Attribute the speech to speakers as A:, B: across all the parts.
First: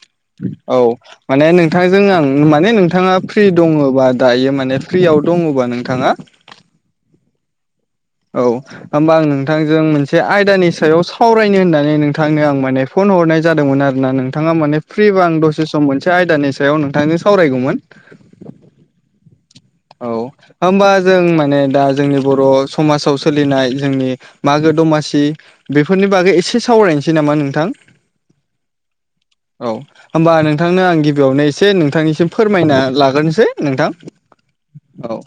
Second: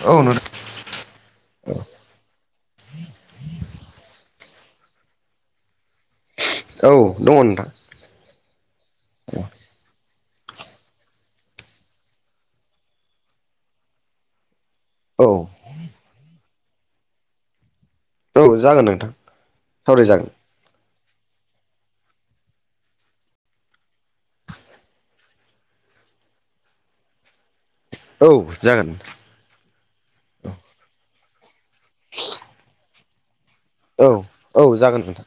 A: औ नोंथां
B: औ माने नोंथांजों आं माने नोंथाङा फ्रि दङोबा दायो माने फ्रियाव दङोबा नोंथाङा?
A: औ दङ नोंथां।
B: औ होमबा आं नोंथांजों मोनसे। मोनसे आयदानि सायाव सावरायनो होननानै नोंथांनो आं माने फन हरनाय जादोंमोन आरोना नोंथाङा माने। फ्रि बा
A: औ
B: आं दसे सम मोनसे आयदानि सायाव नोंथांजों सावरायगौमोन।
A: औ जागोन नोंथां।
B: औ
A: सावरायजागोन
B: होमबा। जों माने दा जोंनि बर' समाव सोलिनाय जोंनि मागो दमासि बेफोरनि नि बागै एसे सावरायनोसै नामा नोंथां।
A: औ जागोन
B: औ होमबा नोंथांनो आं गि गिबियावनो एसे नोंथांनिसिम फोरमायना लाग्रोनोसै नोंथां।
A: औ औ जागोन
B: औ
A: नोंथां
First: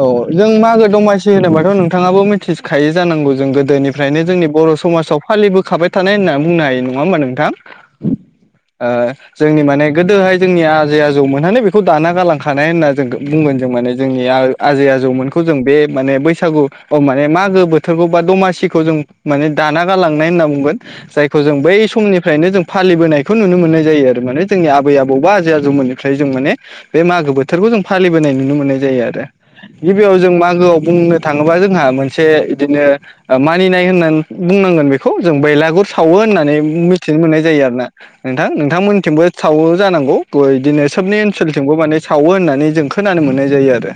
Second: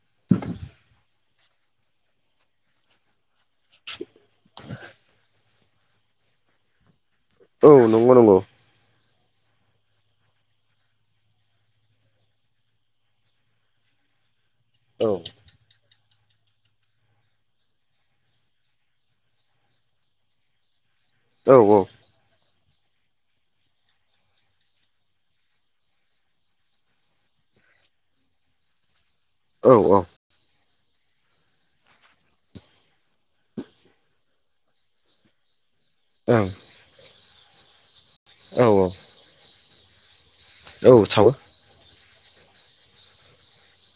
B: औ जों मागो दमासि। होनोबाथ' नोंथाङाबो मिथिखायो जानांगौ जों गोदोनिफ्रायनो जोंनि बर' समाजाव फालिबो खाबाय थानाय होनना बुंनो हायो नङा होमबा नोंथां
A: औ नंगौ नंगौ
B: ओं। जोंनि माने गोदोहाय जोंनि आजै आजौ मोनहनानै बेखौ दाना गालांखानाय होनना जों बुंगोन जों माने जोंनि आजै
A: औ
B: आजौमोनखौ जों बे माने बैसागु माने मागो बोथोरखौ बा दमासिखौ जों माने दाना गालांनाय होनना बुंगोन। जायखौ
A: औ
B: जों बै
A: औ
B: समनिफ्रायनो जों। फालिबोनायखौ नुनो मोननाय जायो आरो माने जोंनि आबै आबौबा आजै आजौमोननिफ्राय जों माने बे मागो बोथोरखौ जों फालिबोनाय नुनो मोननाय जायो आरो
A: औ ओं औ
B: गिबियाव जों मागोआव बुंनो थाङोबा जोंहा मोनसे बिदिनो मानिनाय होननानै बुंनांगोन बेखौ जों बेलागुर सावो होननानै मिथिनो मोननाय जायो आरो ना नोंथां
A: औ
B: नोंथांमोनथिंबो सावो जानांगौ। बिदिनो
A: औ
B: सोबनि
A: सावो
B: ओनसोलथिंबो माने सावो होननानै जों खोनानो मोननाय जायो आरो।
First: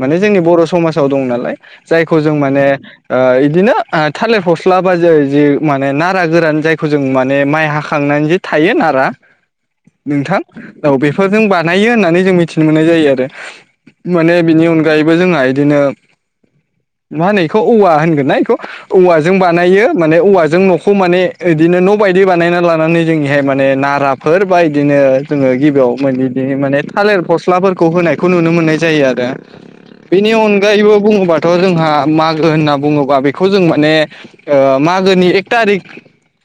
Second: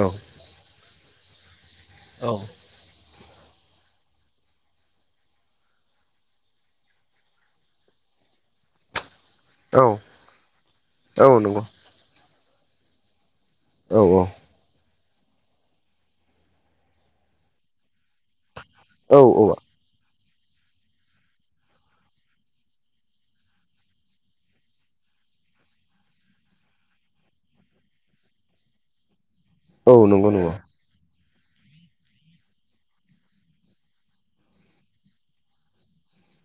A: औ
B: जोंनि बर' समाजाव दं नालाय जायखौ जों
A: औ
B: माने ओ इदिनो थालिर फस्ला बा जो जा माने नारा गोरान जायखौ जों माने माइ हाखां नानै जे थायो नारा नोंथां औ बेफोरजों बानायो होननानै जों मिथिनो मोननाय जायो आरो।
A: औ
B: माने बिनि अनगा यैबो जोंहा इदिनो मा होनो बेखौ औवा होनगोन ना बेखौ
A: औ
B: औवाजों
A: औ
B: बानायो माने औवा जों न'खौ माने इदिनो न' बायदि बानायना लानानै जोंनिहाय माने नाराफोर बा इदिनो जोङो गिबियाव बि माने थालेर फस्लाफोर खौ होनायखौ नुनो मोननाय जायो आरो
A: औ नंगौ
B: बेनि
A: नंगौ
B: अनगायैबो बुङोबा थ' जोंहा मागो होनना बुङोबा बेखौ जों माने मागोनि एक थारिक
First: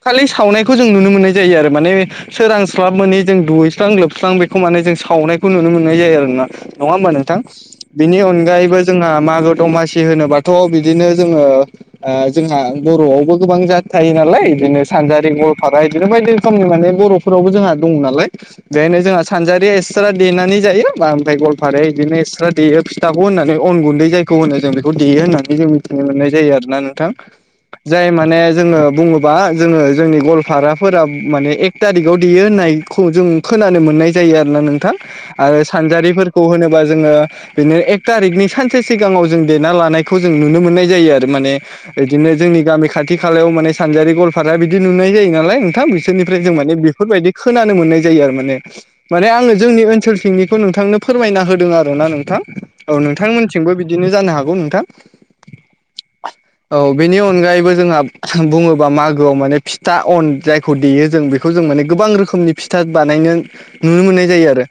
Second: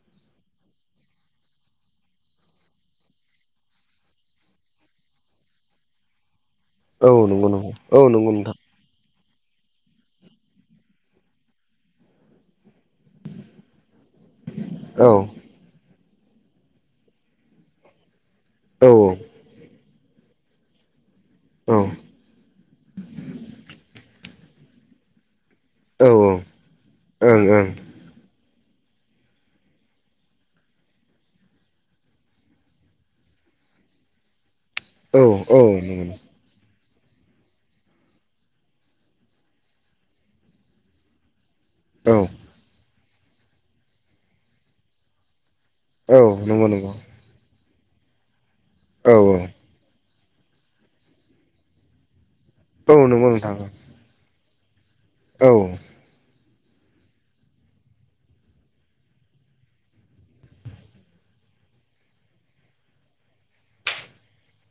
B: खालि सावनायखौ जों नुनो मोननाय जायो आरो माने सोरांस्लाब मोनै जों दुहैस्रां लोबस्रां बेखौ माने जों सावनायखौ नुनो मोननाय जायो आरोना नङा
A: औ
B: होमबा नोंथां
A: नंगौ नंगौ औ
B: बेनि
A: नंगौ नोंथां
B: अनगायैबो जोंहा मागो दमासि होनोबाथ' बिदिनो जोङो जोंहा बर'आवबो गोबां जा थायो नालाय इदिनो
A: औ
B: सानजारि गलपारा बिफोर बायदि रोखोमनि माने बर'फोरावबो जोंहा दङ नालाय
A: औ
B: बेहायनो जोंहा सानजारि एस एक्स्रा देनानै जायो ओमफ्राय गलफाराया बिदिनो एक्स्रा देयो फिथाखौ होननानै अन गुन्दै जायो होनो जों बेखौ देयो होननानै जों
A: औ
B: मिथिनो मोननाय जायो आरोना नोंथां जाय माने जोङो बुङोबा जोङो जोंनि गलपाराफोरा माने एक थारिखआव देयो होननायखौ जों खोनानो मोननाय जायो आरोना नोंथां
A: ओं ओं औ
B: आरो सानजारि
A: नंगौ
B: होनोबा जोङो बिदिनो एक थारिकनि सानसे सिगाङाव जों देना लानायखौ जों नुनो मोननाय जायो आरो माने
A: औ
B: इदिनो जोंनि गामि खाथि खालायाव माने सानजारि गलपारा बिदि नुनाय जायो नालाय थां
A: औ
B: बिसोरनिफ्राय जों
A: नंगौ
B: माने
A: नंगौ
B: बेफोरबायदि खोनानो मोननाय जायो आरो माने
A: औ
B: माने आङो जोंनि ओनसोल थिंनिखौ नोंथांनो फोरमायना होदों आरोना नोंथां औ
A: नंगौ नोंथां
B: नोंथांमोनथिंबो
A: औ
B: बिदिनो जानो हागौ नोंथां
A: औ
B: औ बेनि अनगायैबो जोंहा बुङोबा मागोआव माने फिथा अन जायखौ देयो जों बेखौ जों माने गोबां रोखोमनि फिथा बानायनो नुनो मोननाय जायो आरो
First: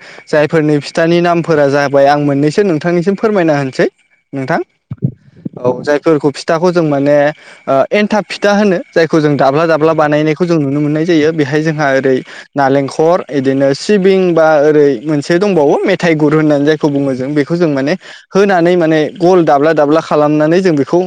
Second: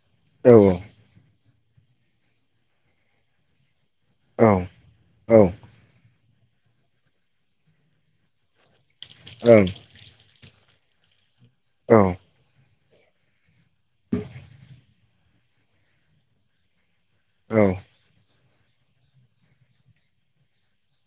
A: औ
B: जायफोरनि फिथानि नामफोरा जाबाय आं मोननैसो नोंथांनिसिम फोरमायना होनोसै नोंथां
A: ओं
B: औ जायफोरखौ फिथाखौ जों माने ओ एन्थाब फिथा होनो जायखौ जों दाब्ला दाब्ला बानायनायखौ जों नुनो मोननाय जायो बेहाय जोंहा ओरै नालेंखर बिदिनो सिबिं बा ओरै मोनसे दंबावो मेथाइ गुर होननानै जायखौ बुंङो जों बेखौ
A: औ
B: जों
A: औ
B: माने होनानै माने गल दाब्ला दाब्ला खालामनानै जों बेखौ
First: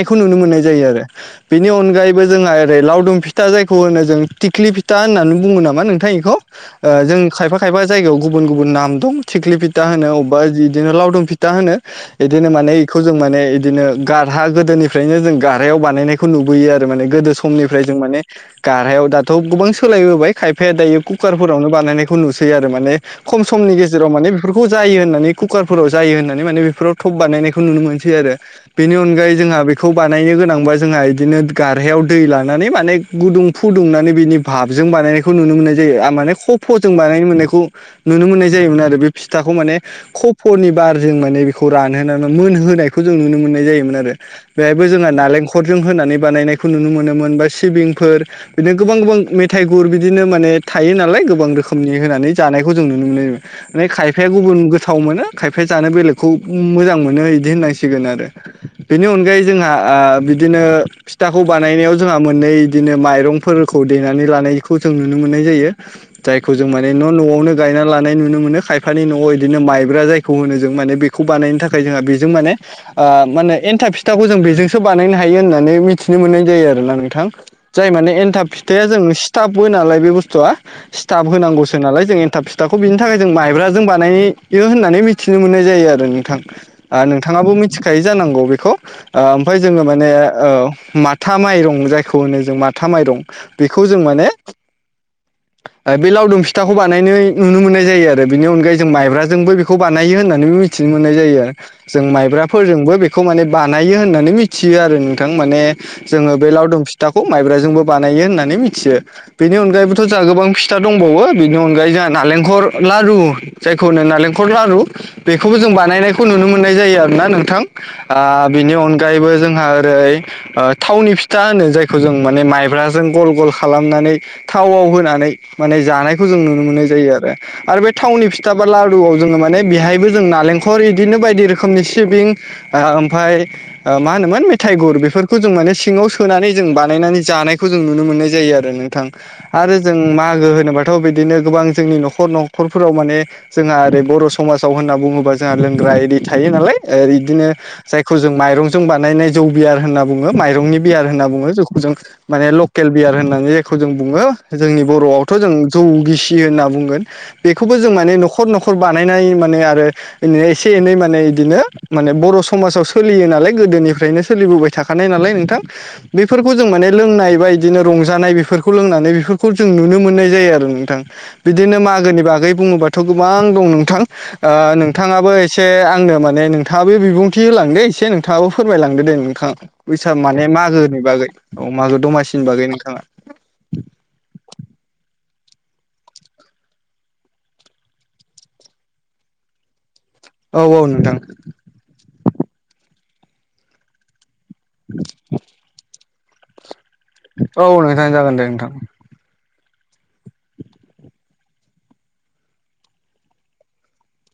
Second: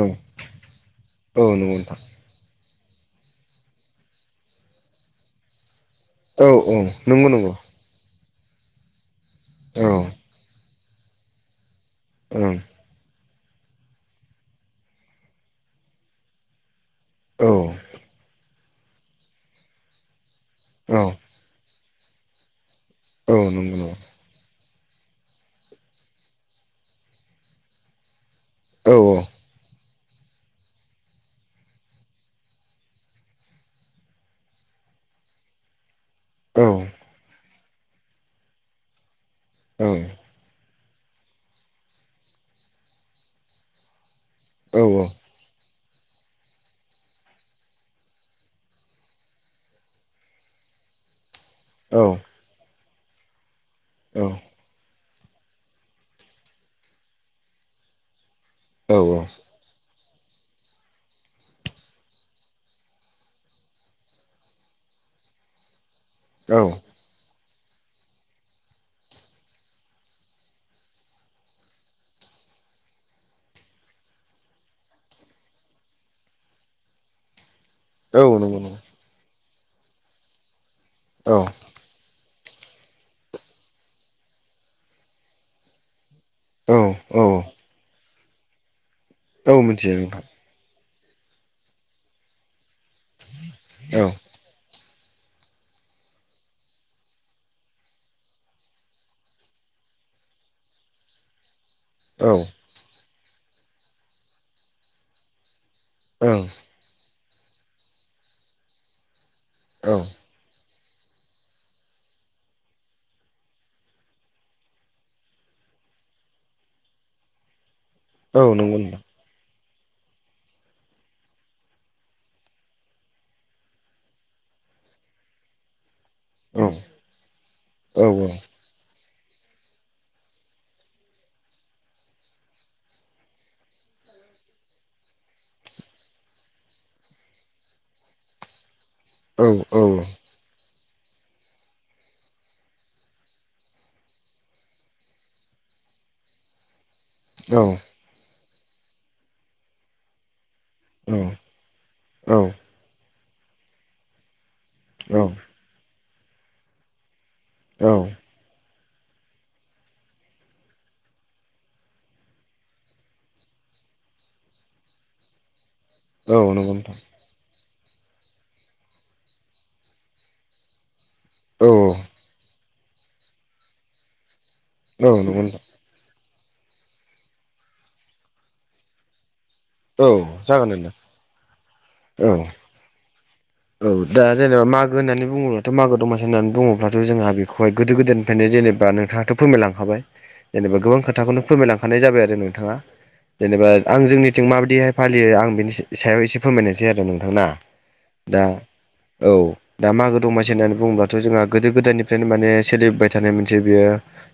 A: औ
B: नुनो मोननाय जायो आरो
A: औ
B: बेनि
A: नंगौ नोंथां
B: अनगायैबो जोंहा ओरै लावदुं फिथा जायखौ होनो थिख्लि फिथा होननानै बुंङो नामा नों [unintelligible] ओ
A: औ औ
B: जों
A: नंगौ नंगौ
B: खायफा खायफा जायगायाव गुबुन गुबुन नाम दं थिख्लि
A: औ
B: फिथा
A: ओं
B: होनो अबेबा इदिनो लावदुम फिथा होनो बिदिनो माने बेखौ जों माने इदिनो गारहा गोदोनिफ्रायनो जों गारहायाव बानायनायखौ नुबोयो आरो माने गोदो
A: औ
B: समनिफ्राय जों माने गारहायाव दाथ' गोबां सोलायबोबाय खायफाया
A: औ
B: दायो कुकारफोरावनो बानायनायखौ नुसै आरो माने
A: औ
B: खम समनि
A: नंगौ नंगौ
B: गेजेराव माने बेफोरखौ खौ जायो होननानै कुकारफोराव जायो होननानै माने बेफोराव थप बानायनायखौ नुनो मोनसै आरो
A: औ
B: बेनि अनगायै जोंहा बे खौ बानायनो गोनांबा जोंहा इदिनो गारहायाव दै लानानै माने गुदुं फुदुंनानै बिनि भाबजों जों बानायनायखौ नुनो मोननाय जायो आरो माने
A: औ
B: कफ' जों बानायनो मोननायखौ नुनो मोननाय जायोमोन आरो बे फिथाखौ माने
A: औ
B: खफनि बार जों माने बेखौ रानहानै मोन होनोनायखौ जों नुनो मोननाय जायोमोन आरो बेहायबो
A: औ औ
B: जोंहा नालेंखर जों होनानै बानायनायखौ नुनो मोनोमोन बा सिबिंफोर बिदिनो गोबां गोबां मेथाइ गुर बिदिनो माने थायो नालाय गोबां रोखोमनि होनानै जानायखौ जों नुनो मोनो ओमफ्राय खायफाया गुबुन गोथाव मोनो खायफाया जानो बेलेगखौ मोजां मोनो इदि होननांसिगोन आरो
A: औ
B: बेनि अनगायै जोंहा ओ बिदिनो फिथाखौ बानायनायाव जोंहा मोननै बिदिनो माइरंफोरखौ दैेनानै लानायखौ जों नुनो मोनो मोननाय जायो जायखौ
A: औ
B: जों माने न' न'आवनो गायना लानाय नुनो मोनो खायफानि न'आव इदिनो माइब्रा जायखौ होनो जों माने बेखौ बानायनो थाखाय जोंहा बेजों माने माने एनथाब फिथाखौ जों बेजोंसो बानायनो हायो होननानै मिथिनो मोननाय जायो आरोना नोंथां जाय माने
A: औ
B: एन्थाब
A: नंगौ नंगौ
B: फिथाया जों स्थाबो नालाय बे बुस्थुआ स्थाबा
A: औ
B: होनांगौसो नालाय जों थाब फिथाखौ बिनि थाखाय जों माइब्राजों बानायो होननानै मिथिनो मोननाय जायो आरो ना
A: औ
B: थां
A: औ
B: नोंथांङाबो मिथिखायो जानांगौ बेखौ ओमफ्रायाय
A: औ
B: जोंङो
A: मिथियो
B: माने
A: नोंथां
B: ओ माथा माइरं जायखौ होनो जों माथा माइरं बेखौ जों
A: औ
B: माने बे लावदुम फिथाखौ बानाय जायो नुनो मोननाय जायो आरो बेनि अनगायै जों माइब्राजोंबो बेखौ बानायो होननानैबो मिथिनो मोननाय जायो आरो। जों
A: औ
B: माइब्राफोरजोंबो बेखौ माने बानायो होननानै मिथियो आरो नोंथां माने। जोङो
A: ओं
B: बे लावदुम फिथाखौ माइब्राजोंबो बानायो होननानै मिथियो बेनि
A: औ
B: अनगायैबोथ' जा गोबां फिथा खिथा दंबावो बिनि अनगायै जानो नालेंखर लारु जायखौ होनो नालेंखलर लारु बेखौबो जों बानायनायखौ नुनो मोननाय जायो आरो। ना नोंथां
A: औ
B: बिनि
A: नंगौ नोंथां
B: अनगायैबो जोंहा। थावनि फिथा होनो जायखौ जों माने माइब्राजों गल गल खालामनानै थाव। होनानै
A: औ
B: जोंनो आरो आरो बे
A: औ
B: थाव फिथाबा। जायबो जों बिहायबो बायदि रोखनि सिबिं ओ ओमफाय। मा होनोमोन मेथाइ गुर बेफोरखौ जों माने सिङांव सोनानै जों बानायनानै जानायखौ जों नुनो मोननाय जायो आरो।
A: औ औ नंगौ नोंथां औ
B: आरो जों मागो होनोबाथ' बिदिनो गोबां। जोंनि न'खर न'खरफोराव माने जोंहा ओरै बर' समाजाव होनना बुंङोबा जोंहा लोंग्रा एरि थायो नालाय। बिदिनो जायखौ जों माइरंजों बानायनाय जौबियार होनना बुंङो माय जंनि बियार होनना बुंङो जोंखौ जों माने लकेल बियार होननानै जायखौ जों बुंङो। जोंनि बर'आवथ' जों जौ गिसि होनना बुंगोन बेखौबो जों माने न'खर न'खर बानायनाय माने आरोनो एसे एनै माने बिदिनो माने बर' समाव सोलियो नालाय गोदोनिफ्रायनो सोलिबोबाय थाखानाय नालाय नोंथां बेफोरखौ
A: नंगौ
B: जों माने
A: नोंथां
B: लोंनाय बाय बिदिनो रंजानाय बेफोरखौ लोंनानै बेफोरखौ जों नुनो मोननाय जायो आरो नोंथां। बिदिनो मागोनि बागै बुङोबाथ' गोबां दं नोंथां नोंथाङाबो एसे आंनो माने दे नोंथाङाबो बिबुंथि होलांदो एसे नोंथाङाबो फोरमायलदो दे नोंथां।
A: औ
B: बैसाग माने
A: जागोन
B: मागोनि
A: नोंथां
B: बागै औ मागो
A: औ
B: दमासिनि बागै नोंथांङा
A: औ दा जेनेबा मागो होननानै बुङोब्लाथ' मागो दमासि होननानै बुंङोब्लाथ' जोंहा बेखौहाय गोदो-गोदायनिफ्रायनो जेनेबा नोंथांङाथ' फोरमायलांखाबाय
B: औ
A: जेनेबा
B: औ
A: गोबां
B: नोंथां
A: खोथाखौनो फोरमायलांखानाय जाबाय आरो नोंथाङा जेनेबा आं जोंनि जों माबायदिहाय फालियो आं बिनि सायाव एसे फोरमायनायसै आरो। नोंथांना
B: औ नोंथां जा
A: दा औ। दा मागो दमासि होननानै बुङोब्लाथ' जोंहा गोदो गोदायनिफ्रायनो माने सोलिबाय थानाय मोनसे बेयो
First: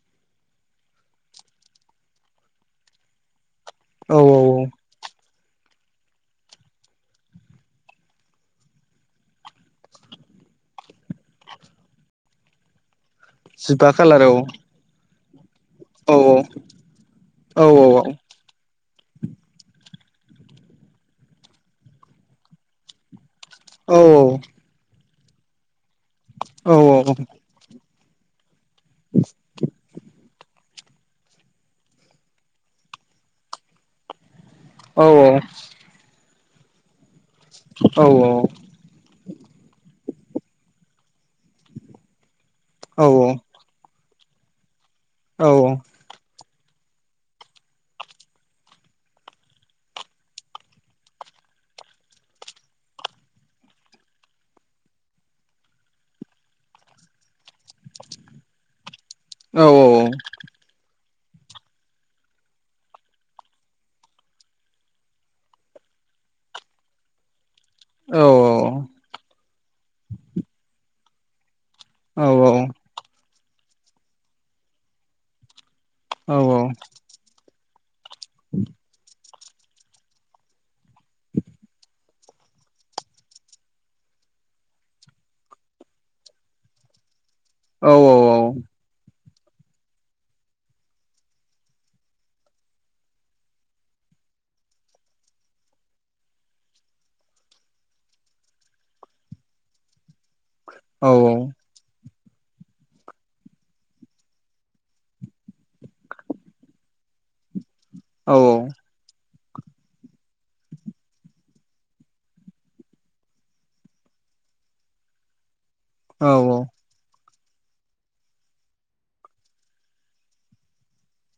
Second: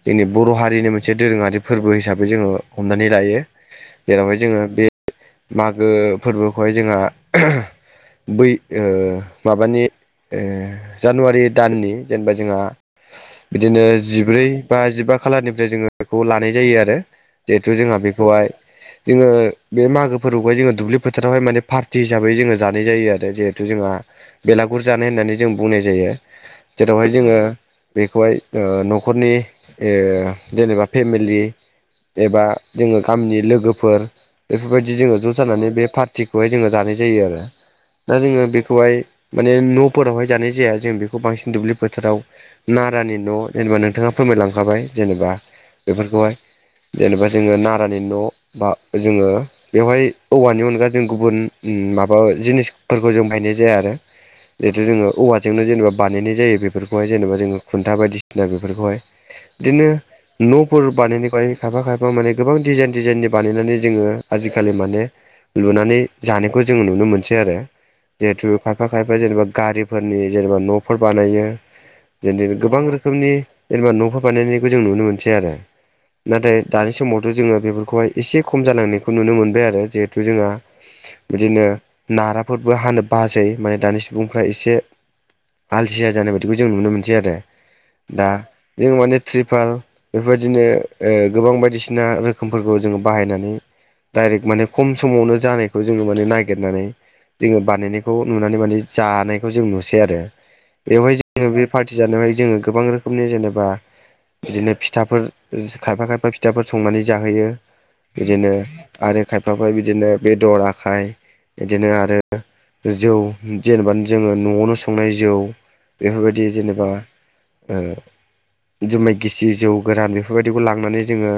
A: जोंनि। बर' हारिनि मोनसे दोरोङारि फोरबो हिसाबै जोङो हमनानै लायो।
B: औ
A: जेरावहाय
B: औ औ
A: जोङो बे मागो फोरबोखौहाय जोंहा बै माबानि जानुवारि दाननि जेनेबा जोंहा बिदिनो
B: जिबा खालार औ
A: जिब्रै बा जिबा खालारनि जोङो
B: औ
A: बेखौ लानाय जायो आरो
B: औ
A: जिहेथु जोंहा बेखौहाय जोङो बे मागो फोरफोरखौहाय जोङो दुब्लि फोथारावहायानो पार्टि हिसाबै जोङो जानाय जायो आरो जे जिथु जोंहा
B: औ
A: बेलागुर जानाय होननानै जों बुंनाय जायो
B: औ
A: जेरावहाय जोङो बेखौहाय। न'खरनि जेनेबा फेमिलि एबा जोङो गामिनि लोगोफोर बेफोरबायदि
B: औ
A: जोङो ज' जानानै बे पार्टिखौहाय जोङो जानाय जायो आरो
B: औ औ।
A: फाय माने न'फोरावहाय जानाय जाया जों बेखौ बांसिन दुब्लि फोथाराव। नारानि न'
B: औ
A: जेनेबा नोंथाङा फोरमायलांखाबाय जेनेबा बेफोरखौहाय जेनेबा जोङो नारानि न' बा जोङो बेवहाय औवानि अनगा जों गुबुन माबा जिनिसफोरखौ जों बायनाय जाया आरो। जिथु जोङो औवाजोंनो जेनेबा बानायनाय जायो बेफोरखौहाय जेनेबा जोङो खुन्था बायदिसिना बेफोरखौहाय बिदिनो न'फोर बानायनाय। माय खायफा खायफा माने गोबां डिजाइन डिजाइननि बानायनानै जोङो आजिखालि माने लुनानै जानायखौ जों नुनो मोनसै आरो। जिहेथु खायफा खायफा जेनेबा गारिफोरनि जेनेबा न'फोर बानायो बिदिनो गोबां रोखोमनि जेनेबा न'खौ बानायनायखौ जों नुनो मोनसै आरो नाथाय दानि समावथ' जोङो बेफोरखौहाय एसे खम जालांनायखौ नुनो मोनदों आरो जिहेथु जोंहा बिदिनो नाराफोरबो हानो बासै माने दानि सुबुंफ्रा एसे आलसिया जानाय बायदिखौ जों नुनो मोनसै आरो
B: औ
A: दा जों माने त्रिपाल बेफोरबायदिनो ओ गोबां बायदिसिना रोखोमफोरखौ जोङो बाहायनानै डाइरेक्ट माने खम समावनो जानायखौ जोङो माने नागिरनानै जोङो बानायनाय खौ नुनानै माने जानायखौ जों नुसै आरो बेवहाय जोङो बे पार्टि जानायावहाय जोङो गोबां रोखोमनि जेनेबा बिदिनो फिथाफोर खायफा खायफा फिथाफोर संनानै जाहोयो इदिनो
B: औ
A: आरो खायफाफोर बिदिनो बेदर आखाय इदिनो आरो जौ जेनेबा जोङो न'आवनो संनाय जौ बेफोरबायदि जेनेबा ओ जुमाय गिसि जौ गोरान बेफोरबायदिखौ लांनानै जोङो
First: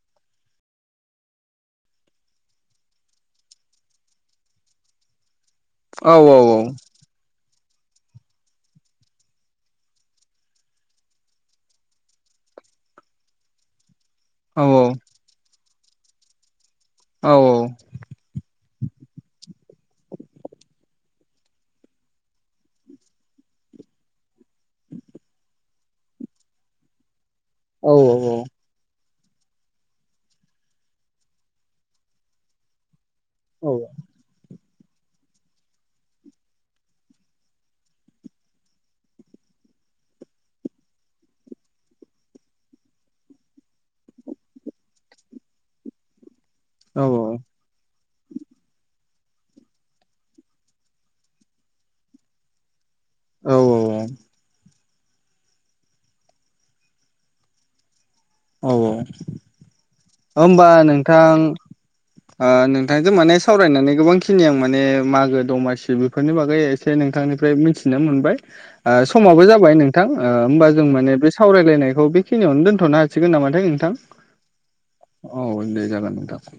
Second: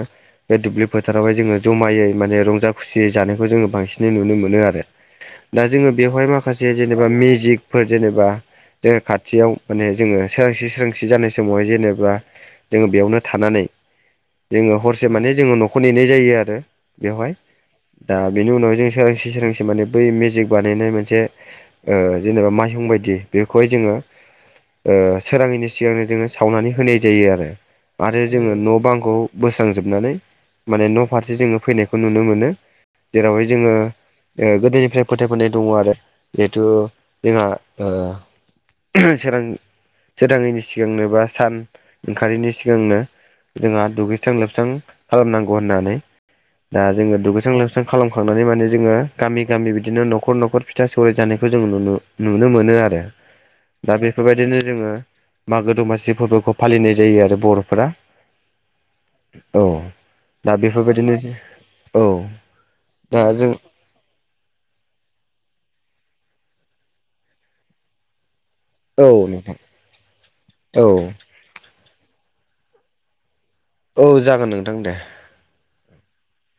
A: बे दुब्लि फोथारावहाय जोङो जमायै माने रंजा खुसियै जानायखौ जोङो बांसिनै नुनो मोनो आरो दा जों बेवहाय माखासे जेनेबा मेजिक फोर जेनेबा जोङो खाथियाव माने जोङो सोरांसि सोरांसि जानाय समावहाय जेनेबा जोङो बेयावनो थानानै जोङो हरसे माने जोङो न'खौ नेनाय जायो आरो बेवहाय दा बेनि उनावहाय जों सोरांसे सोरांसे माने बै मेजिक बार नायनाय मोनसे ओ जेनेबा माइहुं बायदि बेखौहाय जोङो ओ सोराङैनि सिगांनो जोङो सावनानै होनाय जायो आरो आरो जोङो न' बांखौ बोस्रांजोबनानै माने न'फारसे जोङो फैनायखौ नुनो मोनो जेरावहाय जोङो गोदोनिफ्राय फोथाय बोनाय दङ आरो जिहेथु जोंहा सोरां सोरङैनि सिगांनो बा सान ओंखारैनि सिगांनो जोंहा दुगैस्रां लोबस्रां खालामनांगौ होननानै दा जोङो दुगैस्रां लोबस्रां खालामखांनानै माने जोङो गामि गामि बिदिनो न'ख न'खर न'खर फिथा सौराय जानायखौ जों नुनो नुनो मोनो आरो
B: औ
A: दा बेफोरबायदिनो जोङो मागो दमासि फोरबोखौ फालिनाय जायो आरो बर'फोरा
B: औ औ
A: दा
B: ओमबा
A: बेफोरबायदिनो
B: नोंथां
A: औ
B: ओ नोंथांजों
A: दा
B: माने
A: जों
B: सावरायनानै गोबांखिनि आं माने मागो दमासि बेफोरनि बागै एसे नोंथांनिफ्राय मिथिनो मोनबाय ओ
A: औ
B: समाबो
A: नोंथां
B: जाबाय नोंथां ओमबा
A: औ
B: जों माने बे सावरायलायनायखौ बेखिनियावनो दोनथ'नो हा नोंथां
A: औ जागोन नोंथां दे
B: औ दे जागोन नोंथां